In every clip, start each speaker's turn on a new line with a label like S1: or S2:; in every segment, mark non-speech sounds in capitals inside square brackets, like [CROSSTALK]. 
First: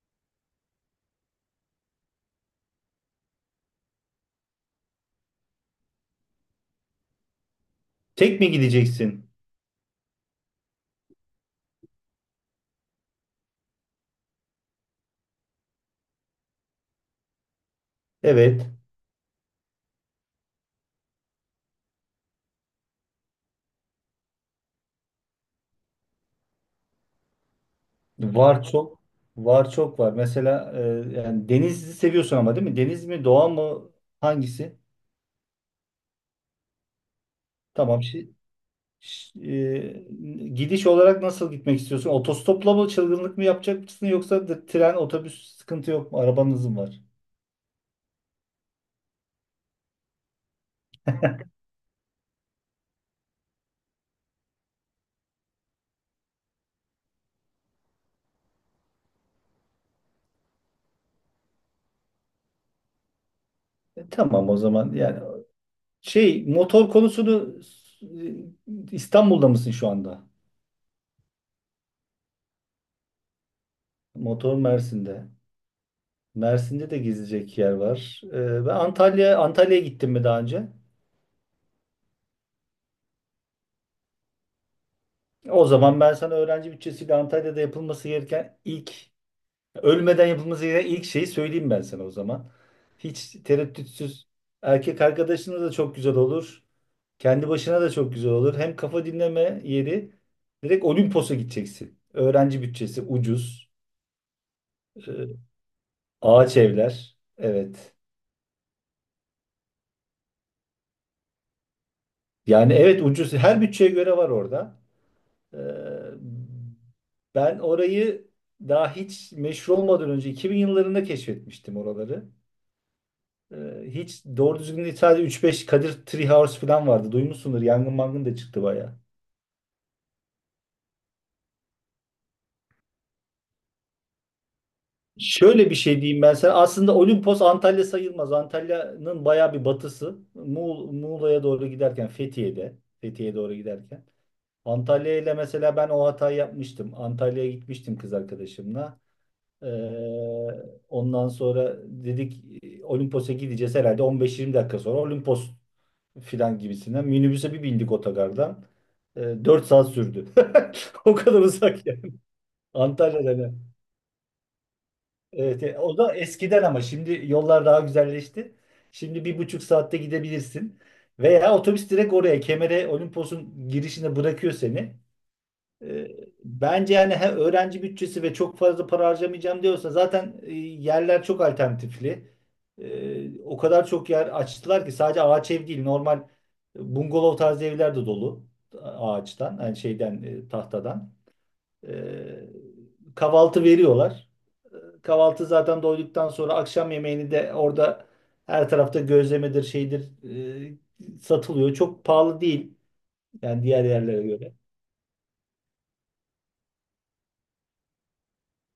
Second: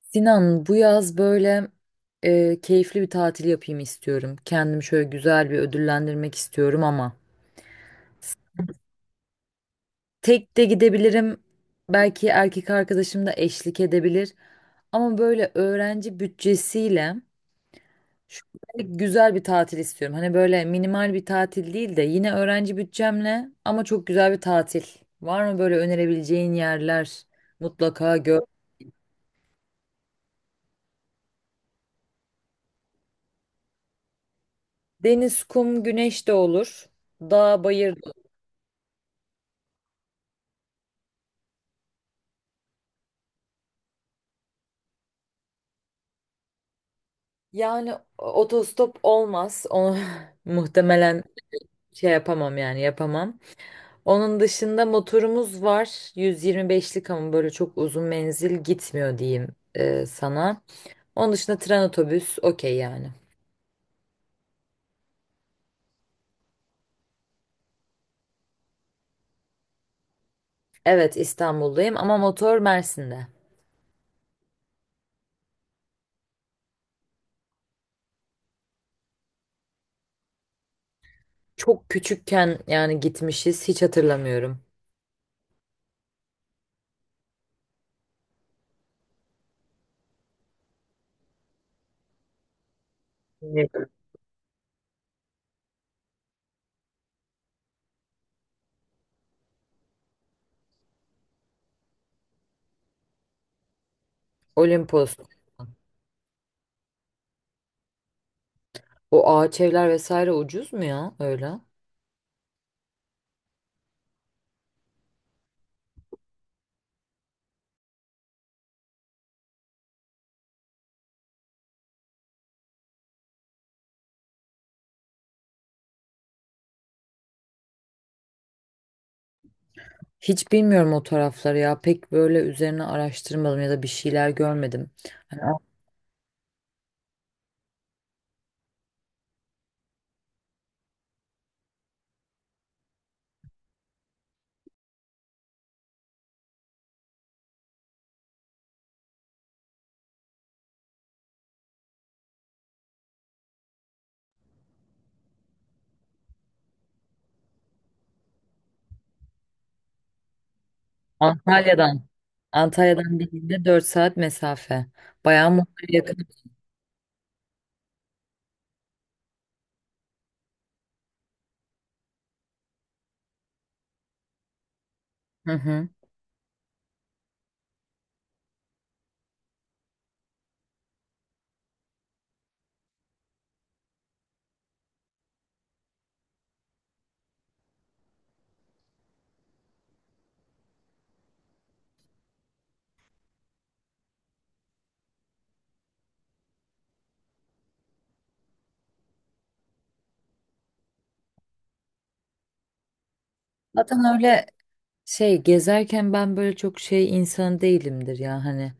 S1: Sinan, bu yaz böyle keyifli bir tatil yapayım istiyorum. Kendimi şöyle güzel bir ödüllendirmek istiyorum ama
S2: Tek mi gideceksin?
S1: tek de gidebilirim. Belki erkek arkadaşım da eşlik edebilir. Ama böyle öğrenci bütçesiyle
S2: Evet.
S1: şöyle güzel bir tatil istiyorum. Hani böyle minimal bir tatil değil de yine öğrenci bütçemle ama çok güzel bir tatil. Var mı böyle önerebileceğin yerler? Mutlaka gör.
S2: Var çok. Var çok var. Mesela yani denizi seviyorsun ama, değil mi? Deniz mi, doğa mı? Hangisi?
S1: Deniz, kum, güneş de olur. Dağ, bayır.
S2: Tamam. Gidiş olarak nasıl gitmek istiyorsun? Otostopla mı, çılgınlık mı yapacak mısın, yoksa da tren, otobüs sıkıntı yok mu? Arabanız mı var?
S1: Yani otostop olmaz. Onu [LAUGHS] muhtemelen şey yapamam yani yapamam. Onun dışında motorumuz var. 125'lik ama böyle çok uzun menzil gitmiyor diyeyim sana. Onun dışında tren otobüs okey yani.
S2: Tamam o zaman. Yani şey motor konusunu, İstanbul'da mısın şu anda?
S1: Evet, İstanbul'dayım ama motor Mersin'de.
S2: Motor Mersin'de. Mersin'de de gezecek yer var. Ben Antalya'ya gittim mi daha önce?
S1: Çok küçükken yani gitmişiz, hiç hatırlamıyorum.
S2: O zaman ben sana öğrenci bütçesiyle Antalya'da yapılması gereken ilk, ölmeden yapılması gereken ilk şeyi söyleyeyim ben sana o zaman. Hiç
S1: Evet.
S2: tereddütsüz erkek arkadaşına da çok güzel olur. Kendi başına da çok güzel olur. Hem kafa dinleme yeri, direkt Olimpos'a gideceksin. Öğrenci bütçesi ucuz.
S1: Olimpos.
S2: Ee, Ağaç evler. Evet.
S1: O ağaç evler vesaire ucuz mu ya öyle?
S2: Yani evet ucuz. Her bütçeye göre var orada. Ee, Ben orayı daha hiç meşhur olmadan önce 2000 yıllarında keşfetmiştim oraları. Hiç doğru düzgün değil, sadece 3-5 Kadir Treehouse falan vardı. Duymuşsundur. Yangın mangın da çıktı bayağı.
S1: Hiç bilmiyorum o tarafları ya. Pek böyle üzerine araştırmadım ya da bir şeyler görmedim. Hani An-
S2: Şöyle bir şey diyeyim ben sana. Aslında Olimpos Antalya sayılmaz. Antalya'nın bayağı bir batısı. Muğla'ya doğru giderken Fethiye'de. Fethiye'ye doğru giderken. Antalya ile mesela ben o hatayı yapmıştım. Antalya'ya gitmiştim kız arkadaşımla. Ee, Ondan sonra dedik Olimpos'a gideceğiz herhalde 15-20 dakika sonra Olimpos filan gibisinden. Minibüse bir bindik otogardan. Dört saat sürdü. [LAUGHS] O kadar uzak
S1: Antalya'dan,
S2: yani.
S1: Antalya'dan
S2: Antalya'dan. Yani.
S1: dediğinde 4 saat mesafe. Bayağı Muğla'ya
S2: Evet, o da
S1: yakın.
S2: eskiden, ama şimdi yollar daha güzelleşti. Şimdi bir buçuk saatte gidebilirsin. Veya otobüs direkt oraya Kemer'e, Olimpos'un girişine bırakıyor seni.
S1: Hı hı.
S2: E, Bence yani he, öğrenci bütçesi ve çok fazla para harcamayacağım diyorsa, zaten yerler çok alternatifli. O kadar çok yer açtılar ki sadece ağaç ev değil, normal bungalov tarzı evler de dolu. Ağaçtan yani şeyden, tahtadan. E, Kahvaltı veriyorlar. Kahvaltı zaten, doyduktan sonra akşam yemeğini de orada her tarafta, gözlemedir şeydir satılıyor. Çok pahalı değil yani, diğer
S1: Zaten
S2: yerlere
S1: öyle
S2: göre.
S1: şey gezerken ben böyle çok şey insan değilimdir ya hani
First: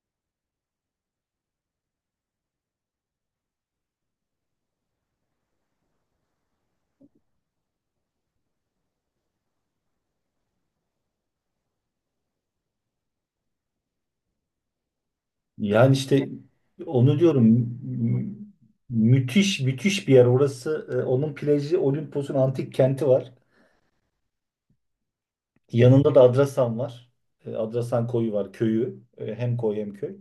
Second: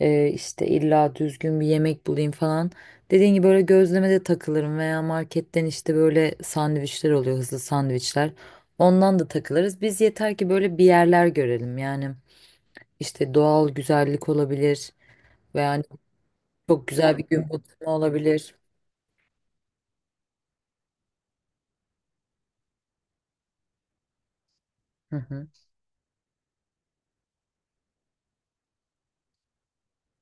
S1: işte illa düzgün bir yemek bulayım falan. Dediğin gibi böyle gözlemede takılırım veya marketten işte böyle sandviçler oluyor, hızlı sandviçler. Ondan da takılırız. Biz yeter ki böyle bir yerler görelim yani. İşte doğal güzellik olabilir veya hani
S2: Yani işte
S1: çok güzel
S2: onu
S1: bir
S2: diyorum,
S1: gün batımı
S2: mü-
S1: olabilir.
S2: müthiş müthiş bir yer orası. E, onun plajı, Olimpos'un antik kenti var.
S1: Hı hı.
S2: Yanında da Adrasan var. E, Adrasan koyu var, köyü. E, hem koy hem köy.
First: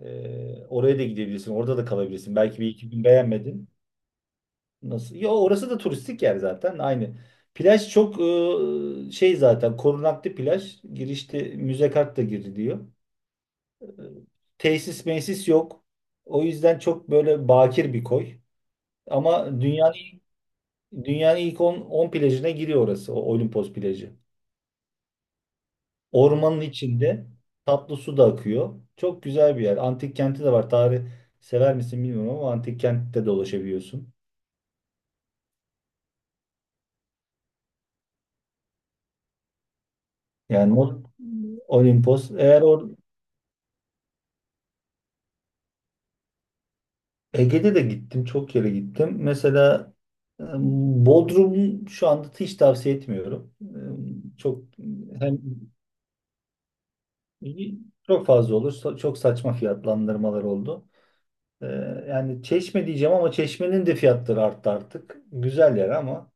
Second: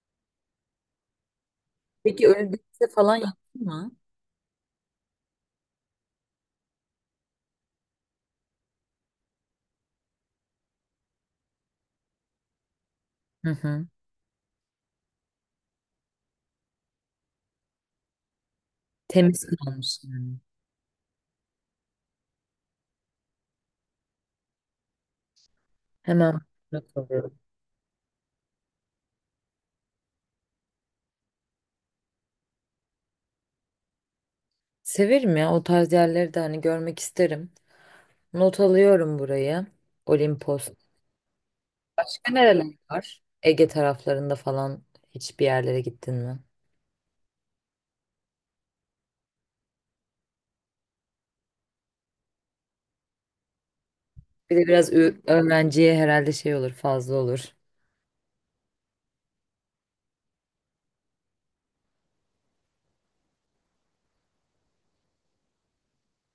S2: E, oraya da gidebilirsin. Orada da
S1: Peki
S2: kalabilirsin.
S1: öyle bir
S2: Belki bir
S1: şey
S2: iki gün
S1: falan yaptın
S2: beğenmedin.
S1: mı?
S2: Nasıl? Ya orası da turistik yer zaten. Aynı. Plaj çok şey, zaten korunaklı plaj. Girişte müze kart da giriliyor.
S1: Hı
S2: E,
S1: hı.
S2: tesis mesis yok. O yüzden çok böyle bakir bir koy.
S1: Temiz
S2: Ama
S1: kalmış
S2: dünyanın
S1: yani.
S2: dünyanın ilk 10 plajına giriyor orası, o Olimpos plajı.
S1: Hemen
S2: Ormanın
S1: not
S2: içinde
S1: alıyorum.
S2: tatlı su da akıyor. Çok güzel bir yer. Antik kenti de var. Tarih sever misin bilmiyorum ama antik kentte dolaşabiliyorsun.
S1: Severim ya, o tarz yerleri de hani görmek isterim. Not alıyorum burayı. Olimpos.
S2: Yani o- Olimpos.
S1: Başka
S2: Eğer
S1: nereler
S2: or
S1: var? Ege taraflarında falan hiçbir yerlere gittin mi?
S2: Ege'de de gittim, çok yere gittim. Mesela e, Bodrum şu anda hiç tavsiye etmiyorum. E,
S1: Bir
S2: çok
S1: de biraz
S2: hem
S1: öğrenciye herhalde şey olur, fazla olur.
S2: çok fazla olur. Çok saçma fiyatlandırmalar oldu. Ee, Yani Çeşme diyeceğim ama Çeşme'nin de fiyatları arttı artık. Güzel yer ama.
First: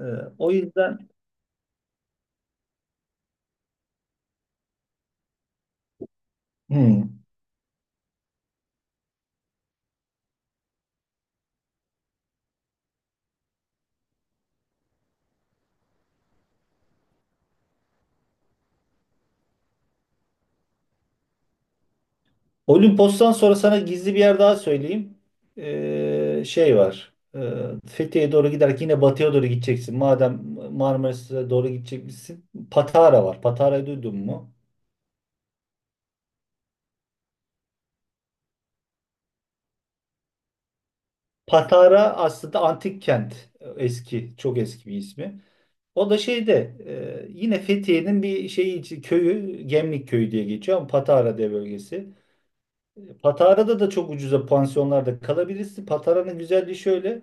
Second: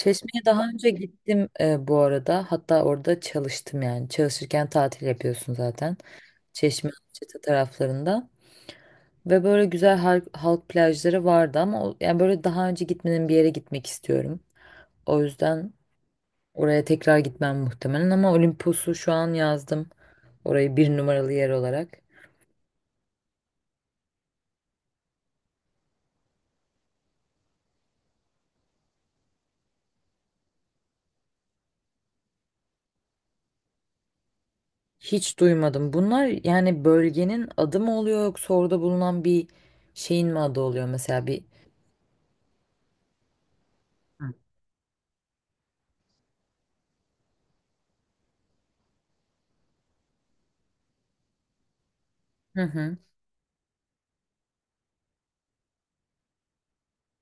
S2: Ee, O
S1: daha önce
S2: yüzden
S1: gittim bu arada. Hatta orada çalıştım yani. Çalışırken tatil yapıyorsun zaten. Çeşme,
S2: hmm.
S1: Alaçatı taraflarında. Ve böyle güzel halk, halk plajları vardı ama yani böyle daha önce gitmediğim bir yere gitmek istiyorum. O yüzden oraya tekrar gitmem muhtemelen, ama Olimpos'u şu an yazdım. Orayı bir numaralı yer olarak.
S2: Olimpos'tan sonra sana gizli bir yer daha söyleyeyim. Şey var. Fethiye'ye doğru giderken yine batıya doğru gideceksin. Madem Marmaris'e doğru gideceksin. Patara var. Patara'yı duydun mu?
S1: Hiç duymadım. Bunlar yani bölgenin adı mı oluyor yoksa orada bulunan bir şeyin mi adı oluyor mesela bir.
S2: Patara aslında antik kent. Eski, çok eski bir ismi. O da şeyde, yine Fethiye'nin bir şeyi, köyü, Gemlik Köyü diye geçiyor ama Patara diye bölgesi.
S1: Hı hı.
S2: Patara'da da çok ucuza pansiyonlarda kalabilirsin. Patara'nın güzelliği şöyle.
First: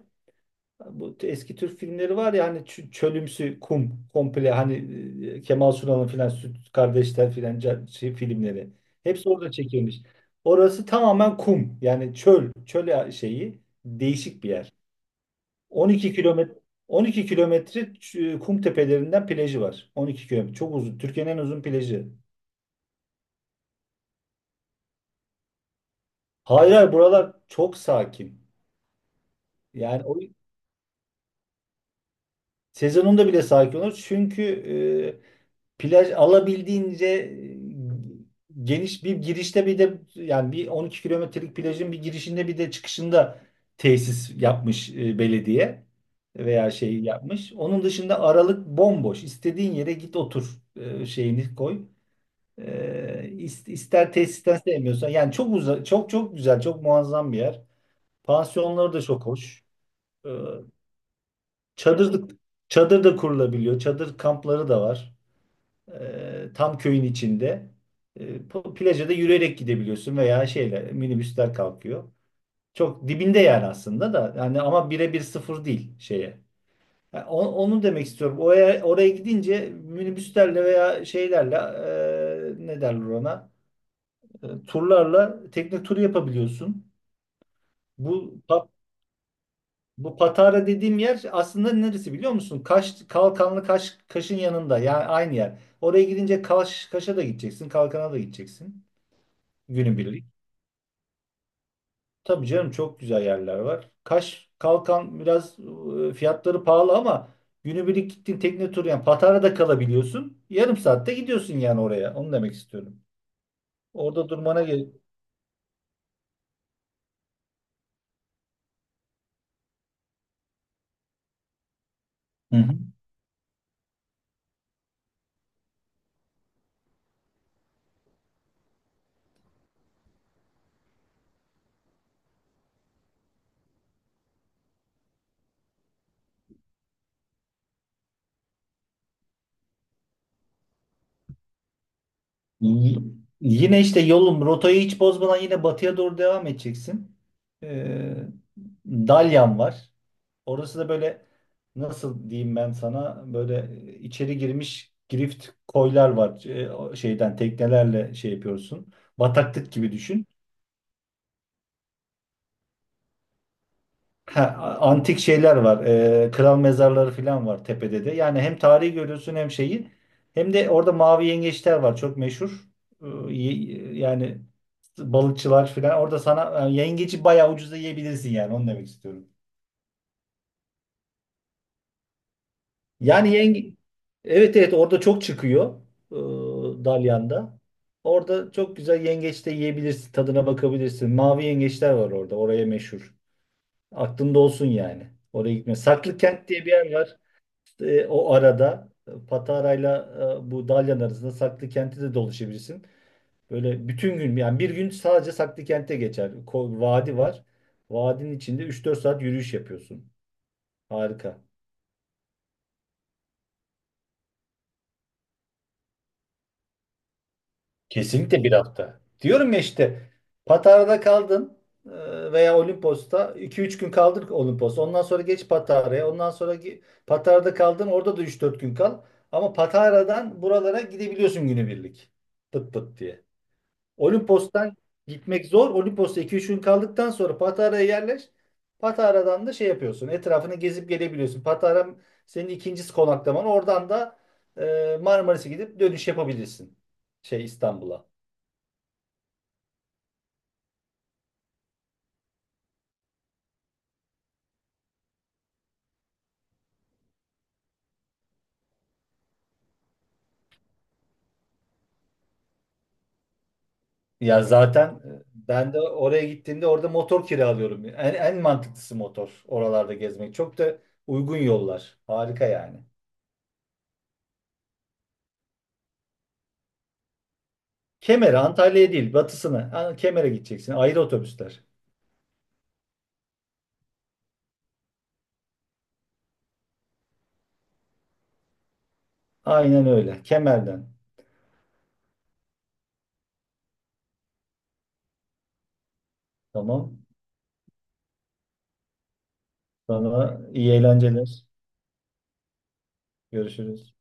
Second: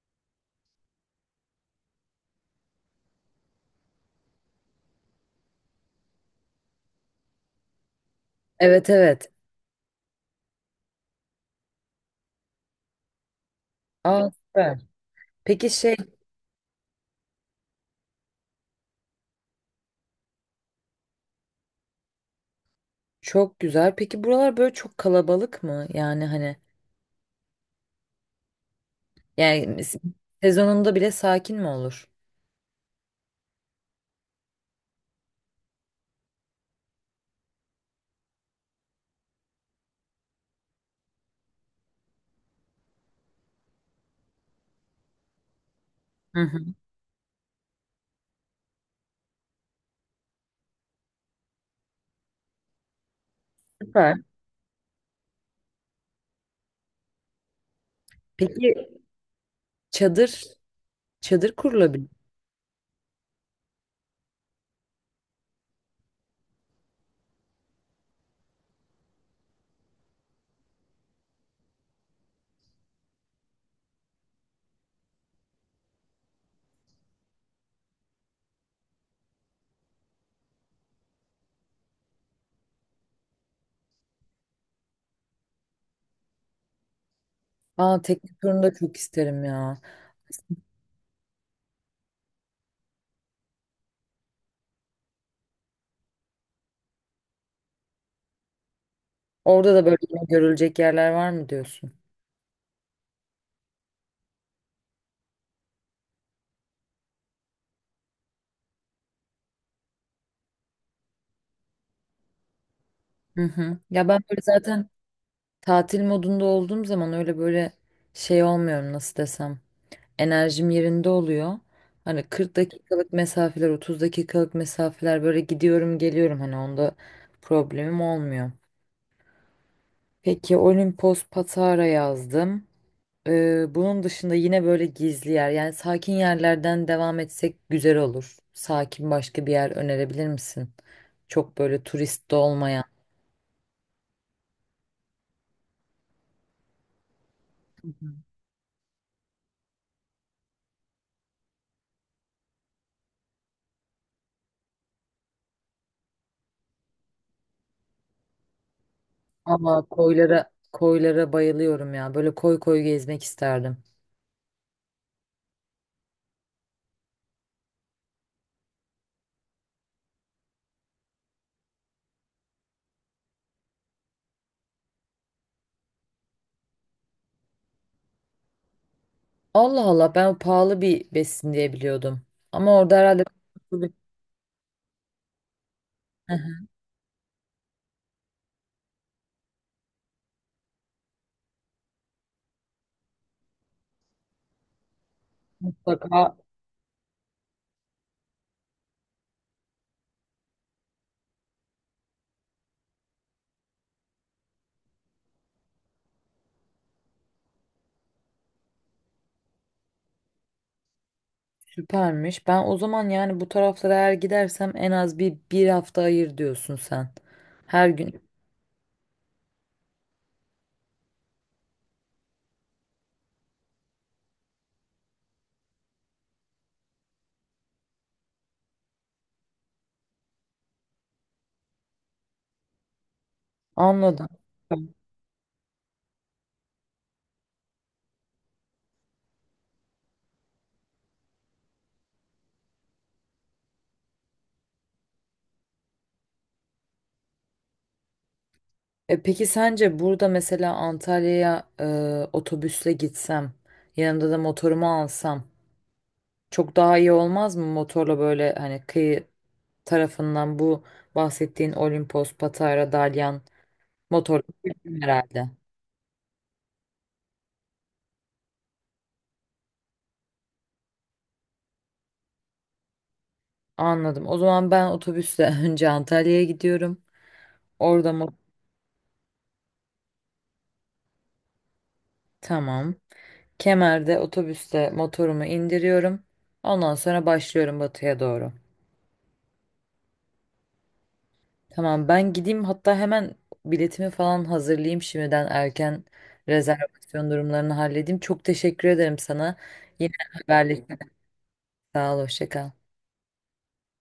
S2: Bu eski Türk filmleri var ya hani, çölümsü kum komple hani, Kemal Sunal'ın filan Süt Kardeşler filan şey filmleri.
S1: Evet,
S2: Hepsi
S1: evet.
S2: orada çekilmiş. Orası tamamen kum. Yani çöl, çöl şeyi,
S1: Aa,
S2: değişik bir yer.
S1: süper. Peki şey,
S2: 12 kilometre, 12 kilometre kum tepelerinden plajı var. 12 kilometre. Çok uzun. Türkiye'nin en uzun plajı.
S1: çok güzel. Peki buralar böyle çok kalabalık mı? Yani hani
S2: Hayır hayır, buralar çok sakin.
S1: yani
S2: Yani o
S1: sezonunda bile sakin mi olur?
S2: Sezonunda bile sakin olur. Çünkü plaj alabildiğince geniş, bir girişte bir de, yani bir 12 kilometrelik plajın bir girişinde bir de çıkışında tesis yapmış belediye
S1: Hı hı.
S2: veya şey yapmış. Onun dışında aralık bomboş. İstediğin yere git otur, şeyini koy. E, ister,
S1: Süper.
S2: tesisten sevmiyorsan, yani çok uza, çok çok güzel, çok muazzam bir yer.
S1: Peki
S2: Pansiyonları da çok hoş. E,
S1: çadır çadır kurulabilir.
S2: Çadırlık, çadır da kurulabiliyor. Çadır kampları da var. Tam köyün içinde. Plaja da yürüyerek gidebiliyorsun veya şeyler, minibüsler kalkıyor. Çok dibinde yani aslında da yani, ama birebir sıfır değil şeye. Onu demek istiyorum. Oraya, oraya gidince minibüslerle veya şeylerle, ne derler ona? E, turlarla tekne turu yapabiliyorsun.
S1: Aa, tekne
S2: Bu
S1: turunu da çok isterim ya.
S2: Bu Patara dediğim yer aslında neresi biliyor musun? Kaş, Kalkanlı Kaş, Kaş'ın yanında, yani aynı yer. Oraya gidince Kaş, Kaş'a da gideceksin, Kalkan'a da gideceksin
S1: Orada da böyle yine
S2: günübirlik.
S1: görülecek yerler var mı diyorsun?
S2: Tabii canım, çok güzel yerler var. Kaş, Kalkan biraz fiyatları pahalı ama günübirlik gittin, tekne turu, yani Patara'da kalabiliyorsun. Yarım saatte gidiyorsun yani oraya. Onu demek istiyorum.
S1: Hı hı. Ya ben
S2: Orada
S1: böyle
S2: durmana gerek.
S1: zaten tatil modunda olduğum zaman öyle böyle şey olmuyorum, nasıl desem. Enerjim yerinde oluyor. Hani 40
S2: Hı hı.
S1: dakikalık mesafeler, 30 dakikalık mesafeler böyle gidiyorum geliyorum, hani onda problemim olmuyor. Peki Olimpos Patara yazdım. Bunun dışında yine böyle gizli yer yani sakin yerlerden devam etsek güzel olur. Sakin başka bir yer önerebilir misin? Çok böyle turist de olmayan.
S2: Y- Yine işte yolun rotayı hiç bozmadan yine batıya doğru devam edeceksin. Ee, Dalyan var. Orası da böyle, nasıl diyeyim ben sana, böyle içeri girmiş grift koylar var. O şeyden teknelerle şey yapıyorsun. Bataklık
S1: Ama
S2: gibi düşün.
S1: koylara bayılıyorum ya. Böyle koy koy gezmek isterdim.
S2: Ha, antik şeyler var. Kral mezarları falan var tepede de. Yani hem tarihi görüyorsun hem şeyi. Hem de orada mavi yengeçler var. Çok meşhur. Ee, yani balıkçılar falan. Orada sana yengeci bayağı ucuza yiyebilirsin yani. Onu demek istiyorum.
S1: Allah Allah, ben pahalı bir besin diye biliyordum. Ama orada herhalde
S2: Yani yenge...
S1: [LAUGHS]
S2: Evet evet, orada çok çıkıyor.
S1: hı hı,
S2: Dalyan'da. Orada çok güzel yengeç de yiyebilirsin. Tadına bakabilirsin. Mavi yengeçler var orada. Oraya meşhur. Aklında olsun yani. Oraya gitme. Saklı
S1: mutlaka
S2: Kent diye bir yer var. E, o arada Patara'yla, bu Dalyan arasında Saklı Kent'e de dolaşabilirsin. Böyle bütün gün, yani bir gün sadece Saklı Kent'e geçer. Vadi var. Vadinin içinde üç dört saat yürüyüş yapıyorsun. Harika.
S1: süpermiş. Ben o zaman yani bu taraflara eğer gidersem en az bir hafta ayır diyorsun sen. Her gün.
S2: Kesinlikle bir hafta. Diyorum ya işte, Patara'da kaldın, veya Olimpos'ta iki üç gün kaldın Olimpos'ta. Ondan sonra geç Patara'ya. Ondan sonra Patara'da kaldın, orada da üç dört gün kal. Ama Patara'dan buralara gidebiliyorsun günübirlik. Pıt pıt diye.
S1: Anladım.
S2: Olimpos'tan gitmek zor. Olimpos'ta iki üç gün kaldıktan sonra Patara'ya yerleş. Patara'dan da şey yapıyorsun. Etrafını gezip gelebiliyorsun. Patara senin ikincisi konaklaman. Oradan da Marmaris'e gidip dönüş yapabilirsin. Şey, İstanbul'a.
S1: E peki sence burada mesela Antalya'ya otobüsle gitsem, yanımda da motorumu alsam çok daha iyi olmaz mı motorla böyle hani kıyı tarafından bu bahsettiğin Olimpos, Patara, Dalyan motor
S2: Ya zaten
S1: herhalde.
S2: ben de oraya gittiğimde orada motor kiralıyorum. En mantıklısı motor oralarda gezmek. Çok da uygun yollar. Harika yani.
S1: Anladım. O zaman ben otobüsle [LAUGHS] önce Antalya'ya gidiyorum. Orada mı?
S2: Kemer'e, Antalya'ya değil batısına. Ha, Kemer'e gideceksin. Ayrı otobüsler.
S1: Tamam. Kemer'de otobüsle motorumu indiriyorum. Ondan sonra başlıyorum batıya doğru.
S2: Aynen öyle. Kemer'den.
S1: Tamam, ben gideyim hatta hemen biletimi falan hazırlayayım, şimdiden erken
S2: Tamam.
S1: rezervasyon durumlarını halledeyim. Çok teşekkür ederim sana. Yine
S2: Sana iyi
S1: haberleşelim.
S2: eğlenceler.
S1: Sağ ol, hoşça kal.
S2: Görüşürüz.